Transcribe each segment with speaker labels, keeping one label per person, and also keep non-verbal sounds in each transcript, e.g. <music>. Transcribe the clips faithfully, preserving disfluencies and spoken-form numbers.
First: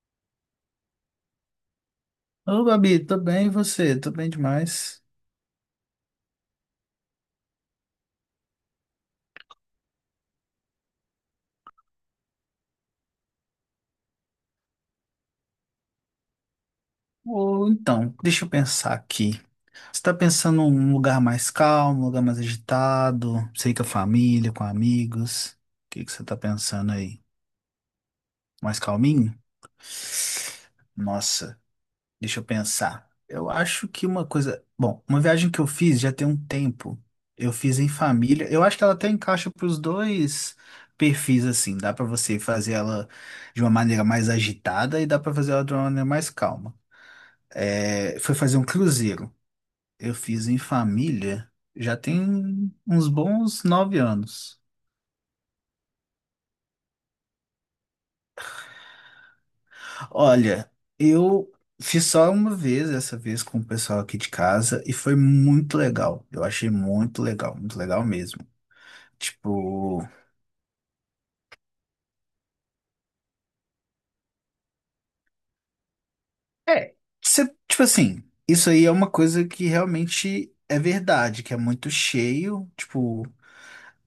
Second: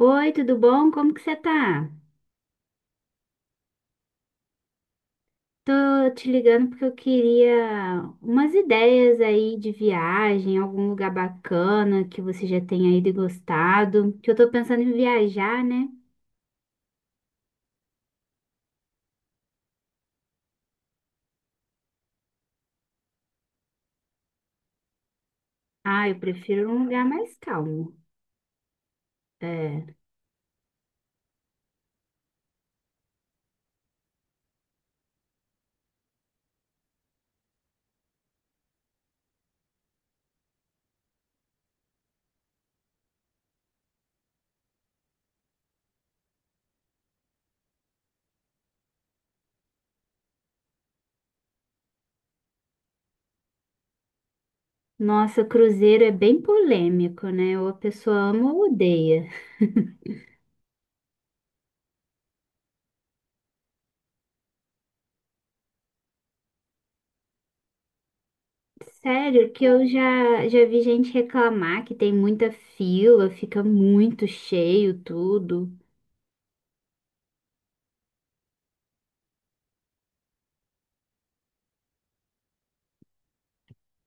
Speaker 1: Oi, tudo bom? Como que você tá?
Speaker 2: Ô, Gabi, tô bem, e você? Tô bem demais.
Speaker 1: Tô te ligando porque eu queria umas ideias aí de viagem, algum lugar bacana que você já tenha ido e gostado. Que eu tô pensando em viajar, né?
Speaker 2: Ou então, deixa eu pensar aqui. Você tá pensando num lugar mais calmo, um lugar mais agitado? Sei que a família, com amigos. O que
Speaker 1: Ah,
Speaker 2: que
Speaker 1: eu
Speaker 2: você tá
Speaker 1: prefiro um
Speaker 2: pensando
Speaker 1: lugar
Speaker 2: aí?
Speaker 1: mais calmo.
Speaker 2: Mais calminho?
Speaker 1: É.
Speaker 2: Nossa. Deixa eu pensar. Eu acho que uma coisa. Bom, uma viagem que eu fiz já tem um tempo. Eu fiz em família. Eu acho que ela até encaixa para os dois perfis, assim. Dá para você fazer ela de uma maneira mais agitada e dá para fazer ela de uma maneira mais calma. É, foi fazer um cruzeiro. Eu fiz em família já tem uns bons nove anos.
Speaker 1: Nossa, cruzeiro é bem polêmico, né? Ou a pessoa ama ou odeia.
Speaker 2: Olha, eu fiz só uma vez, essa vez com o pessoal aqui de casa, e foi muito legal. Eu achei muito legal, muito legal mesmo.
Speaker 1: Sério, que eu
Speaker 2: Tipo,
Speaker 1: já, já vi gente reclamar que tem muita fila, fica muito cheio tudo.
Speaker 2: é, cê- tipo assim, isso aí é uma coisa que realmente é verdade, que é muito cheio. Tipo,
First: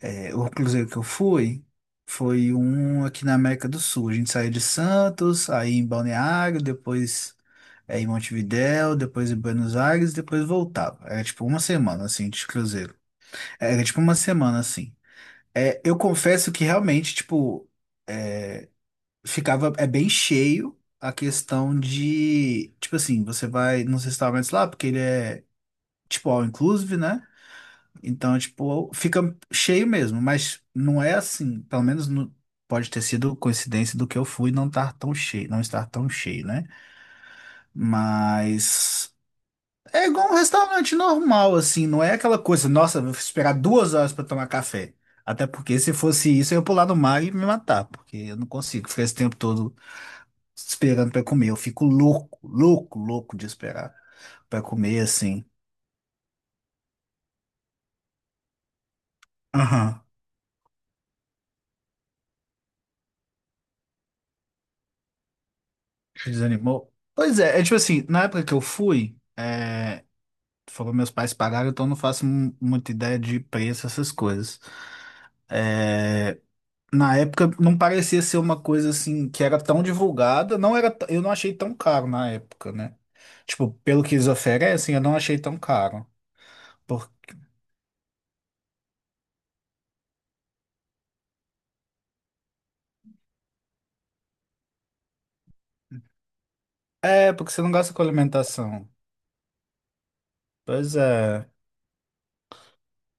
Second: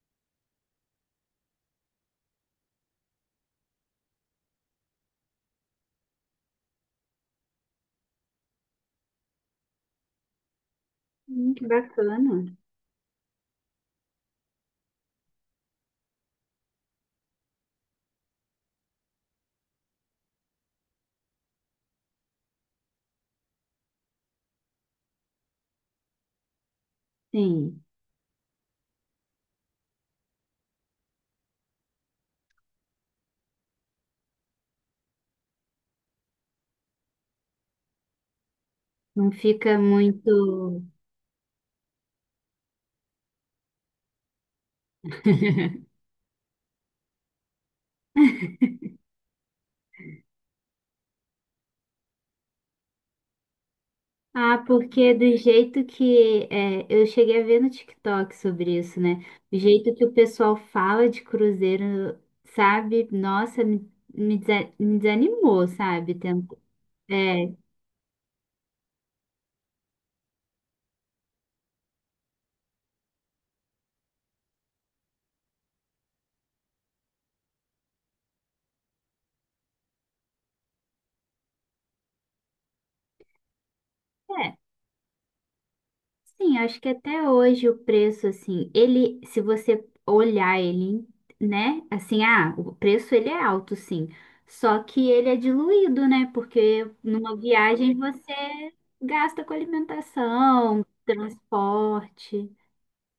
Speaker 2: é, o cruzeiro que eu fui foi um aqui na América do Sul. A gente saiu de Santos, aí em Balneário, depois é, em Montevidéu, depois em Buenos Aires, depois voltava. Era tipo
Speaker 1: Hum,
Speaker 2: uma
Speaker 1: que
Speaker 2: semana assim
Speaker 1: bacana.
Speaker 2: de cruzeiro. É, tipo uma semana, assim. É, eu confesso que realmente, tipo, é, ficava, é bem cheio a questão de, tipo assim, você vai nos restaurantes lá, porque ele é, tipo, all inclusive, né?
Speaker 1: Sim.
Speaker 2: Então, tipo, fica cheio mesmo, mas não é assim, pelo menos no- pode ter sido coincidência do que eu fui não estar tão cheio, não estar tão cheio, né? Mas
Speaker 1: Não fica
Speaker 2: é igual um
Speaker 1: muito.
Speaker 2: restaurante normal, assim, não é aquela coisa, nossa, vou esperar duas horas pra tomar café. Até porque se
Speaker 1: <laughs>
Speaker 2: fosse isso, eu ia pular no mar e me matar, porque eu não consigo ficar esse tempo todo esperando pra comer. Eu fico louco, louco, louco de esperar
Speaker 1: Ah,
Speaker 2: pra comer,
Speaker 1: porque do
Speaker 2: assim.
Speaker 1: jeito que é, eu cheguei a ver no TikTok sobre isso, né? O jeito
Speaker 2: Aham.
Speaker 1: que o pessoal fala de cruzeiro, sabe? Nossa, me, me desa- me desanimou, sabe?
Speaker 2: Te
Speaker 1: Tem-
Speaker 2: desanimou? Pois
Speaker 1: É,
Speaker 2: é, é tipo assim, na época que eu fui, é, foram meus pais pagaram, então eu não faço mu- muita ideia de preço, essas coisas. É, na época não parecia ser uma coisa assim que era tão divulgada, não era, t- eu não achei tão caro na época, né? Tipo, pelo que eles
Speaker 1: é.
Speaker 2: oferecem, eu não achei tão caro.
Speaker 1: Sim, acho que
Speaker 2: Por-
Speaker 1: até hoje o preço, assim, ele, se você olhar ele, né, assim, ah, o preço ele é alto, sim, só que ele é diluído, né, porque
Speaker 2: É,
Speaker 1: numa
Speaker 2: porque você não
Speaker 1: viagem
Speaker 2: gasta com
Speaker 1: você
Speaker 2: alimentação.
Speaker 1: gasta com alimentação,
Speaker 2: Pois é.
Speaker 1: transporte,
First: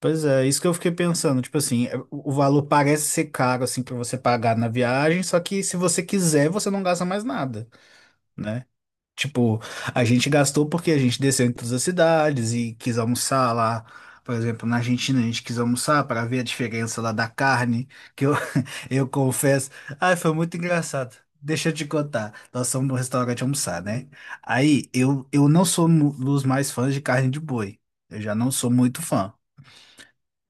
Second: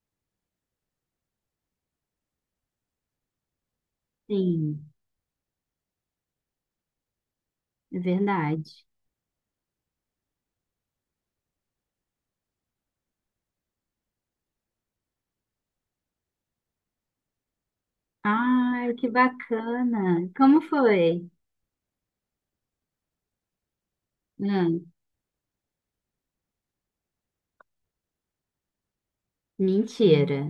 Speaker 2: Pois é, isso que eu fiquei pensando, tipo assim, é, o o valor parece ser caro assim para você pagar na
Speaker 1: sim,
Speaker 2: viagem, só que se você quiser, você não gasta mais nada,
Speaker 1: é
Speaker 2: né?
Speaker 1: verdade.
Speaker 2: Tipo, a gente gastou porque a gente desceu em todas as cidades e quis almoçar lá. Por exemplo, na Argentina a gente quis almoçar para ver a diferença lá da carne, que eu,
Speaker 1: Ah,
Speaker 2: <laughs> eu
Speaker 1: que
Speaker 2: confesso.
Speaker 1: bacana!
Speaker 2: Ai, foi muito
Speaker 1: Como
Speaker 2: engraçado.
Speaker 1: foi?
Speaker 2: Deixa eu te contar. Nós fomos no restaurante almoçar, né? Aí
Speaker 1: Hum,
Speaker 2: eu, eu não sou um dos mais fãs de carne de boi. Eu já não sou muito fã.
Speaker 1: mentira.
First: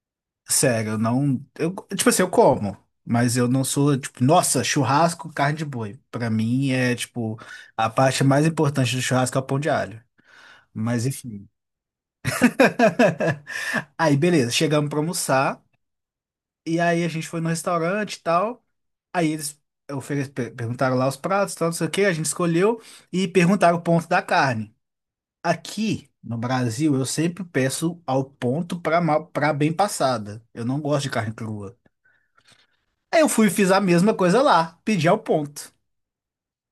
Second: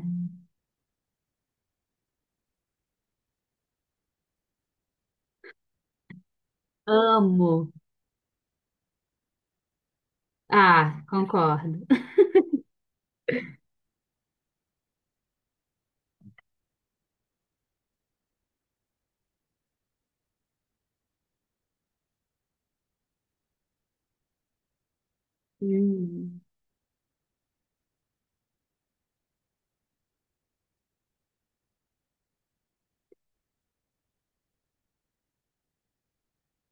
Speaker 2: Sério, eu não. Eu, tipo assim, eu como, mas eu não sou, tipo, nossa, churrasco, carne de boi. Pra mim é, tipo,
Speaker 1: Amo.
Speaker 2: a parte mais importante do churrasco é o pão de alho.
Speaker 1: Ah,
Speaker 2: Mas enfim.
Speaker 1: concordo.
Speaker 2: <laughs> Aí, beleza, chegamos pra almoçar. E aí a gente foi no restaurante e tal. Aí eles ofere- per- perguntaram lá os pratos, tal, não sei o que, a gente escolheu e perguntaram o ponto da carne. Aqui no
Speaker 1: Hum,
Speaker 2: Brasil, eu sempre peço ao ponto pra, mal- pra bem passada. Eu não gosto de carne crua. Aí eu fui e fiz a mesma coisa lá, pedi ao ponto.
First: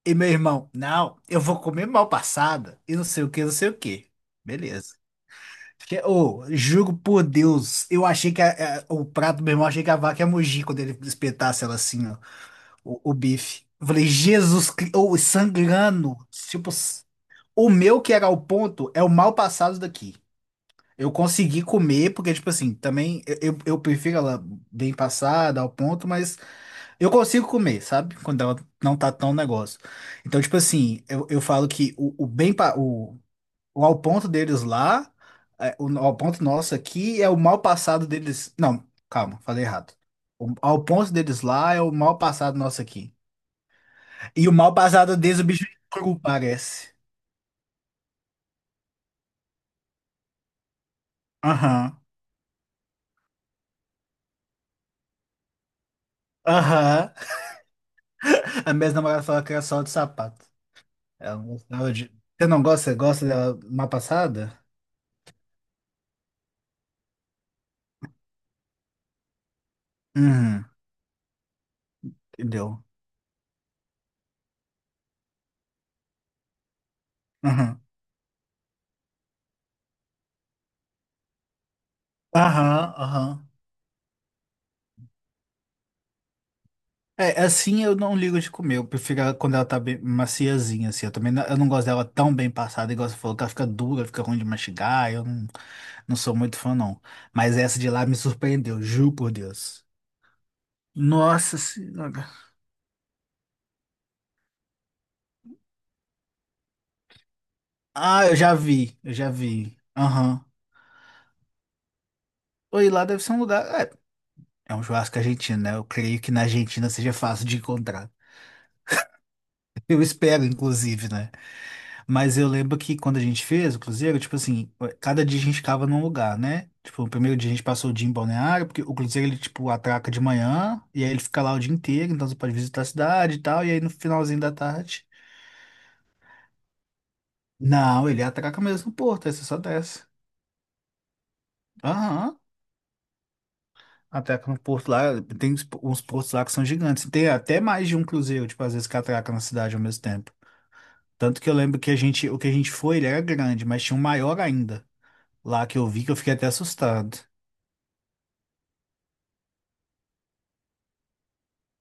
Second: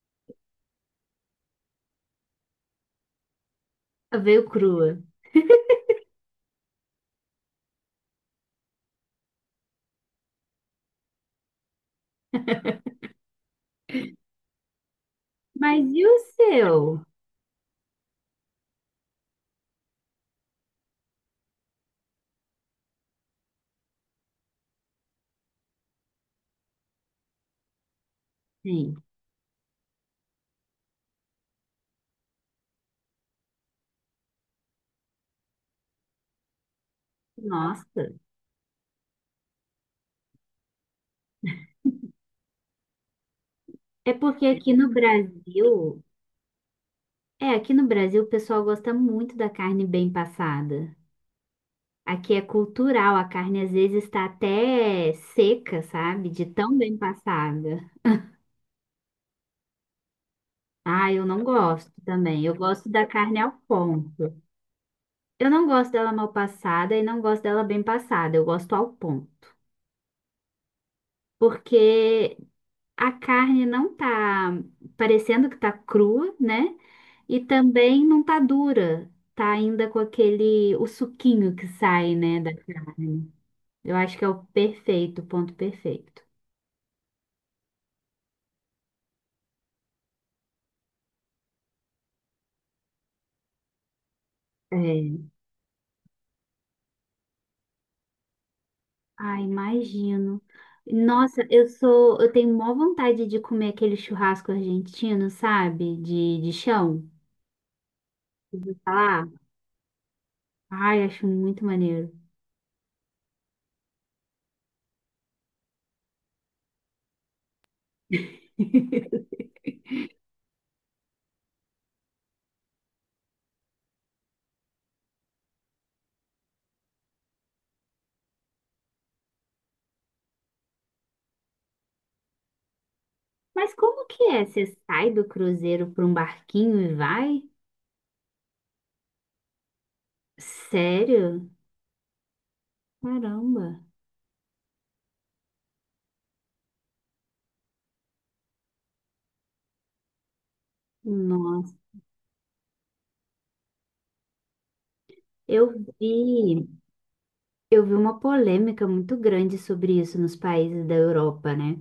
Speaker 2: E meu irmão, não, eu vou comer mal passada e não sei o que, não sei o que.
Speaker 1: veio
Speaker 2: Beleza.
Speaker 1: crua.
Speaker 2: Fiquei- Ô, juro por Deus, eu achei que a- a- o prato do meu irmão, achei que a vaca ia mugir quando ele espetasse ela assim, ó, o, o bife. Eu falei, Jesus Cristo, ô,
Speaker 1: Mas e
Speaker 2: sangrando.
Speaker 1: o
Speaker 2: Tipo, s-
Speaker 1: seu?
Speaker 2: o meu que era o ponto é o mal passado daqui. Eu consegui comer, porque, tipo assim, também eu, eu eu prefiro ela bem passada, ao ponto, mas. Eu consigo comer, sabe? Quando ela
Speaker 1: Sim.
Speaker 2: não tá tão negócio. Então, tipo assim, eu, eu falo que o, o bem, pa- o, o ao ponto deles lá, é, o ao ponto nosso aqui é o mal passado
Speaker 1: Nossa.
Speaker 2: deles. Não, calma, falei errado. O ao ponto deles lá é o mal passado nosso aqui.
Speaker 1: É porque
Speaker 2: E o
Speaker 1: aqui
Speaker 2: mal
Speaker 1: no
Speaker 2: passado deles, o bicho é
Speaker 1: Brasil,
Speaker 2: cru, parece.
Speaker 1: é, aqui no Brasil o pessoal gosta muito da carne bem passada.
Speaker 2: Aham,
Speaker 1: Aqui é cultural, a carne às vezes está até seca, sabe? De tão bem
Speaker 2: aham.
Speaker 1: passada.
Speaker 2: A minha namorada falou que era só de sapato.
Speaker 1: Ah, eu
Speaker 2: Ela
Speaker 1: não
Speaker 2: não
Speaker 1: gosto
Speaker 2: gostava de.
Speaker 1: também.
Speaker 2: Você
Speaker 1: Eu
Speaker 2: não gosta?
Speaker 1: gosto
Speaker 2: Você
Speaker 1: da
Speaker 2: gosta
Speaker 1: carne ao
Speaker 2: dela mal
Speaker 1: ponto.
Speaker 2: passada?
Speaker 1: Eu não gosto dela mal passada e não gosto dela bem passada. Eu gosto ao ponto.
Speaker 2: Uhum,
Speaker 1: Porque
Speaker 2: entendeu?
Speaker 1: a carne não tá parecendo que tá crua, né? E
Speaker 2: Aham,
Speaker 1: também não tá dura. Tá ainda com aquele, o suquinho que sai, né, da
Speaker 2: aham,
Speaker 1: carne.
Speaker 2: aham.
Speaker 1: Eu acho que é o perfeito, o ponto perfeito.
Speaker 2: É, assim eu não ligo de comer. Eu prefiro ela quando ela tá bem maciazinha, assim. Eu também não, eu não gosto dela tão bem passada, igual você falou, que ela fica dura, fica ruim de mastigar.
Speaker 1: É.
Speaker 2: Eu não, não sou muito fã, não. Mas essa de lá me surpreendeu, juro por
Speaker 1: Ai,
Speaker 2: Deus.
Speaker 1: imagino. Nossa,
Speaker 2: Nossa
Speaker 1: eu sou,
Speaker 2: senhora.
Speaker 1: eu tenho maior vontade de comer aquele churrasco argentino, sabe? De, de chão.
Speaker 2: Ah, eu já vi, eu
Speaker 1: Falar.
Speaker 2: já vi. Aham.
Speaker 1: Ai, acho muito maneiro.
Speaker 2: Oi, lá deve ser um lugar. É, é um churrasco argentino, né? Eu creio que na Argentina seja fácil de encontrar.
Speaker 1: <laughs>
Speaker 2: Eu espero, inclusive, né? Mas eu lembro que quando a gente fez o cruzeiro, tipo assim, eh, cada dia a gente ficava num lugar, né? Tipo, o primeiro dia a gente passou o dia em Balneário, porque o cruzeiro ele, tipo, atraca de manhã, e aí ele fica lá o dia inteiro, então você pode visitar a cidade e tal, e
Speaker 1: Mas
Speaker 2: aí no
Speaker 1: como que
Speaker 2: finalzinho
Speaker 1: é?
Speaker 2: da
Speaker 1: Você
Speaker 2: tarde.
Speaker 1: sai do cruzeiro para um barquinho e vai?
Speaker 2: Não, ele atraca mesmo no porto, aí você só desce.
Speaker 1: Sério?
Speaker 2: Aham.
Speaker 1: Caramba.
Speaker 2: Atraca no porto lá, tem uns uns portos lá que são gigantes. Tem até mais de um cruzeiro, tipo, às vezes que atraca na cidade ao mesmo tempo. Tanto que eu
Speaker 1: Nossa,
Speaker 2: lembro que a gente, o que a gente foi, ele era grande, mas tinha um maior ainda, lá
Speaker 1: eu
Speaker 2: que eu vi que eu fiquei até
Speaker 1: vi,
Speaker 2: assustado.
Speaker 1: eu vi uma polêmica muito grande sobre isso nos países da Europa, né?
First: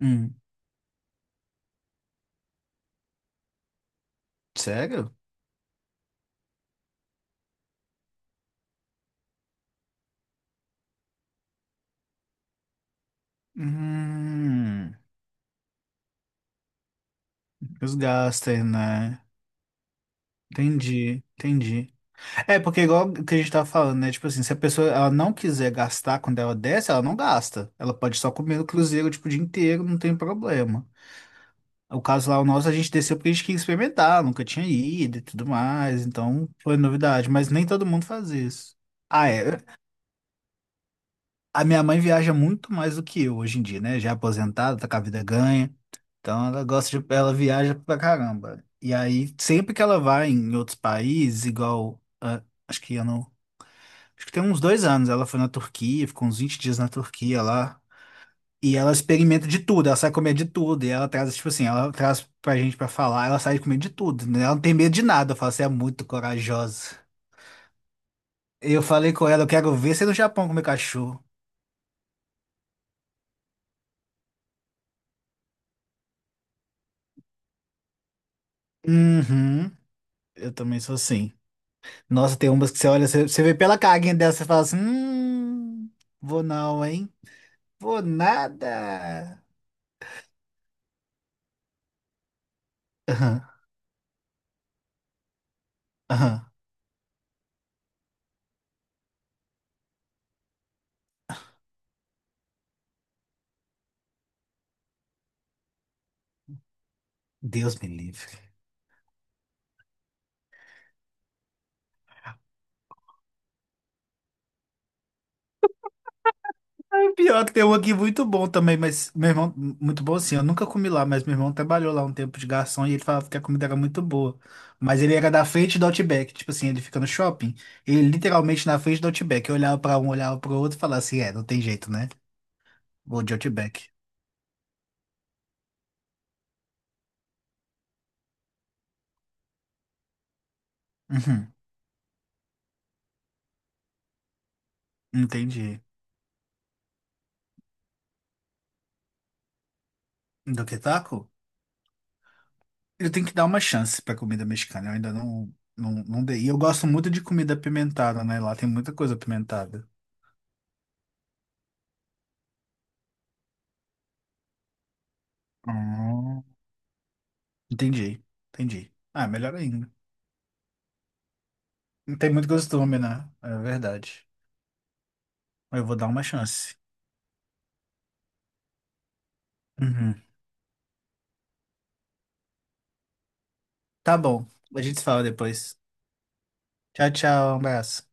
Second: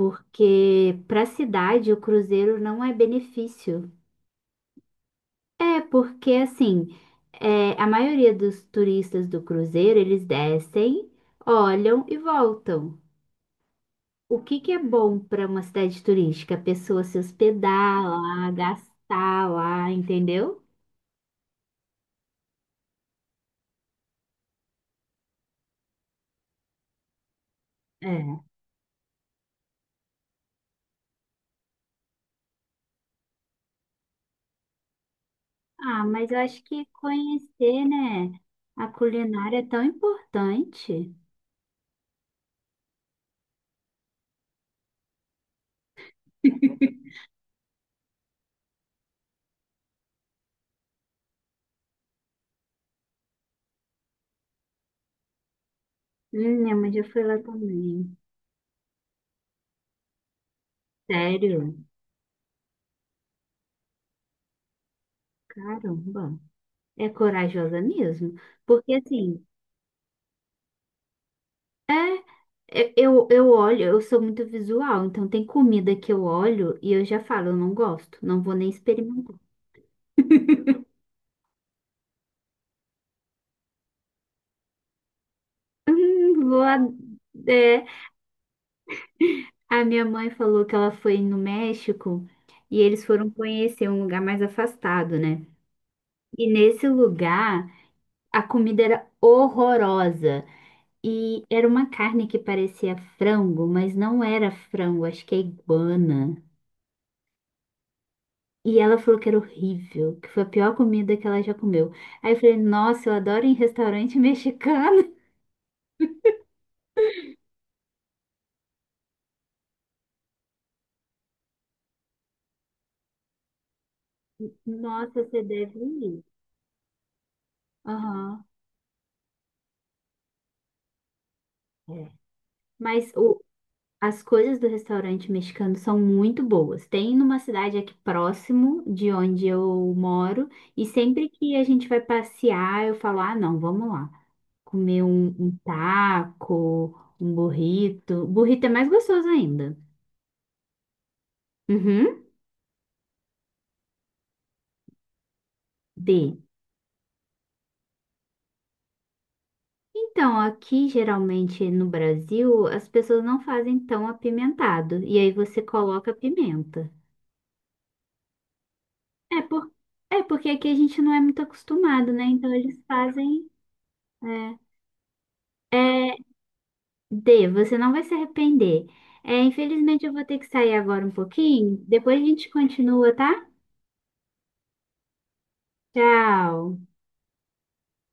Speaker 2: Hum.
Speaker 1: para a cidade o cruzeiro não é benefício.
Speaker 2: Sério?
Speaker 1: É, porque assim, é, a maioria dos turistas do cruzeiro, eles descem, olham e voltam. O que que é
Speaker 2: Hum,
Speaker 1: bom para uma cidade turística? A pessoa se
Speaker 2: os
Speaker 1: hospedar lá,
Speaker 2: gastos, né?
Speaker 1: gastar lá, entendeu?
Speaker 2: Entendi, entendi. É, porque igual que a gente tava falando, né? Tipo assim, se a pessoa ela não quiser gastar quando ela desce, ela não gasta. Ela pode só
Speaker 1: É.
Speaker 2: comer no cruzeiro, tipo, o dia inteiro, não tem problema. O caso lá, o nosso, a gente desceu porque a gente queria experimentar, nunca tinha ido e tudo
Speaker 1: Ah,
Speaker 2: mais,
Speaker 1: mas eu
Speaker 2: então
Speaker 1: acho
Speaker 2: foi
Speaker 1: que
Speaker 2: novidade, mas nem
Speaker 1: conhecer,
Speaker 2: todo mundo faz
Speaker 1: né,
Speaker 2: isso.
Speaker 1: a
Speaker 2: Ah,
Speaker 1: culinária
Speaker 2: é.
Speaker 1: é tão importante.
Speaker 2: A minha mãe viaja muito mais do que eu hoje em dia, né? Já é aposentada, tá com a vida ganha. Então ela gosta de, ela viaja pra caramba. E aí, sempre que ela vai em outros países, igual, ah, acho que ano, acho que tem uns dois anos, ela foi na Turquia, ficou uns
Speaker 1: Hum,
Speaker 2: vinte
Speaker 1: minha
Speaker 2: dias na
Speaker 1: mãe já foi lá
Speaker 2: Turquia lá.
Speaker 1: também.
Speaker 2: E ela experimenta de tudo, ela sai comer de tudo. E ela traz, tipo assim,
Speaker 1: Sério?
Speaker 2: ela traz pra gente pra falar, ela sai comer de tudo, né? Ela não tem medo de nada. Eu falo, você é muito
Speaker 1: Caramba.
Speaker 2: corajosa.
Speaker 1: É corajosa mesmo.
Speaker 2: Eu
Speaker 1: Porque
Speaker 2: falei com ela,
Speaker 1: assim,
Speaker 2: eu quero ver você no Japão comer cachorro.
Speaker 1: é, é- eu, eu olho, eu sou muito visual, então tem comida que eu olho e eu já falo, eu não gosto, não vou nem experimentar. <laughs>
Speaker 2: Uhum, eu também sou assim. Nossa, tem umas que você olha, você, você vê pela caguinha dela, você fala assim, hum, vou
Speaker 1: Hum, vou a,
Speaker 2: não, hein?
Speaker 1: é,
Speaker 2: Vou nada.
Speaker 1: a minha mãe falou que ela foi no México e eles foram
Speaker 2: Aham,
Speaker 1: conhecer um lugar mais afastado, né? E
Speaker 2: aham.
Speaker 1: nesse lugar, a comida era horrorosa. E era uma carne que parecia frango, mas não era frango, acho que é iguana.
Speaker 2: Deus me livre.
Speaker 1: E ela falou que era horrível, que foi a pior comida que ela já comeu. Aí eu falei, nossa, eu adoro ir em restaurante mexicano.
Speaker 2: O pior é que tem um aqui muito bom também, mas meu irmão, muito bom assim, eu nunca comi lá, mas meu irmão trabalhou lá um tempo de garçom e ele falava que a comida era muito boa.
Speaker 1: <laughs>
Speaker 2: Mas ele
Speaker 1: Nossa,
Speaker 2: era
Speaker 1: você
Speaker 2: da frente
Speaker 1: deve
Speaker 2: do
Speaker 1: ir.
Speaker 2: Outback, tipo assim, ele fica no shopping, ele
Speaker 1: Aham.
Speaker 2: literalmente na frente do Outback. Eu olhava pra um, olhava pro outro e falava assim, é, não tem jeito, né?
Speaker 1: É. Mas
Speaker 2: Vou de
Speaker 1: o,
Speaker 2: Outback.
Speaker 1: as coisas do restaurante mexicano são muito boas. Tem numa cidade aqui próximo de onde eu moro, e sempre
Speaker 2: Uhum,
Speaker 1: que a gente vai passear, eu falo: ah, não, vamos lá. Comer um, um
Speaker 2: entendi.
Speaker 1: taco, um burrito. Burrito é mais gostoso ainda.
Speaker 2: Do que taco?
Speaker 1: Uhum.
Speaker 2: Eu tenho que dar uma chance pra comida mexicana. Eu ainda não, não, não
Speaker 1: B.
Speaker 2: dei. E eu gosto muito de comida apimentada, né? Lá tem muita coisa apimentada.
Speaker 1: Então, aqui geralmente no Brasil, as pessoas não fazem tão apimentado, e aí você coloca
Speaker 2: Hum.
Speaker 1: pimenta.
Speaker 2: Entendi, entendi. Ah,
Speaker 1: É,
Speaker 2: melhor
Speaker 1: por...
Speaker 2: ainda.
Speaker 1: é porque aqui a gente não é muito acostumado,
Speaker 2: Não
Speaker 1: né?
Speaker 2: tem muito
Speaker 1: Então eles
Speaker 2: costume, né?
Speaker 1: fazem.
Speaker 2: É verdade.
Speaker 1: É.
Speaker 2: Eu vou dar
Speaker 1: É,
Speaker 2: uma chance.
Speaker 1: dê, você não vai se arrepender. É, infelizmente eu
Speaker 2: Uhum.
Speaker 1: vou ter que sair agora um pouquinho. Depois a gente continua, tá?
Speaker 2: Tá bom. A gente se fala depois.
Speaker 1: Tchau.
Speaker 2: Tchau, tchau. Um abraço.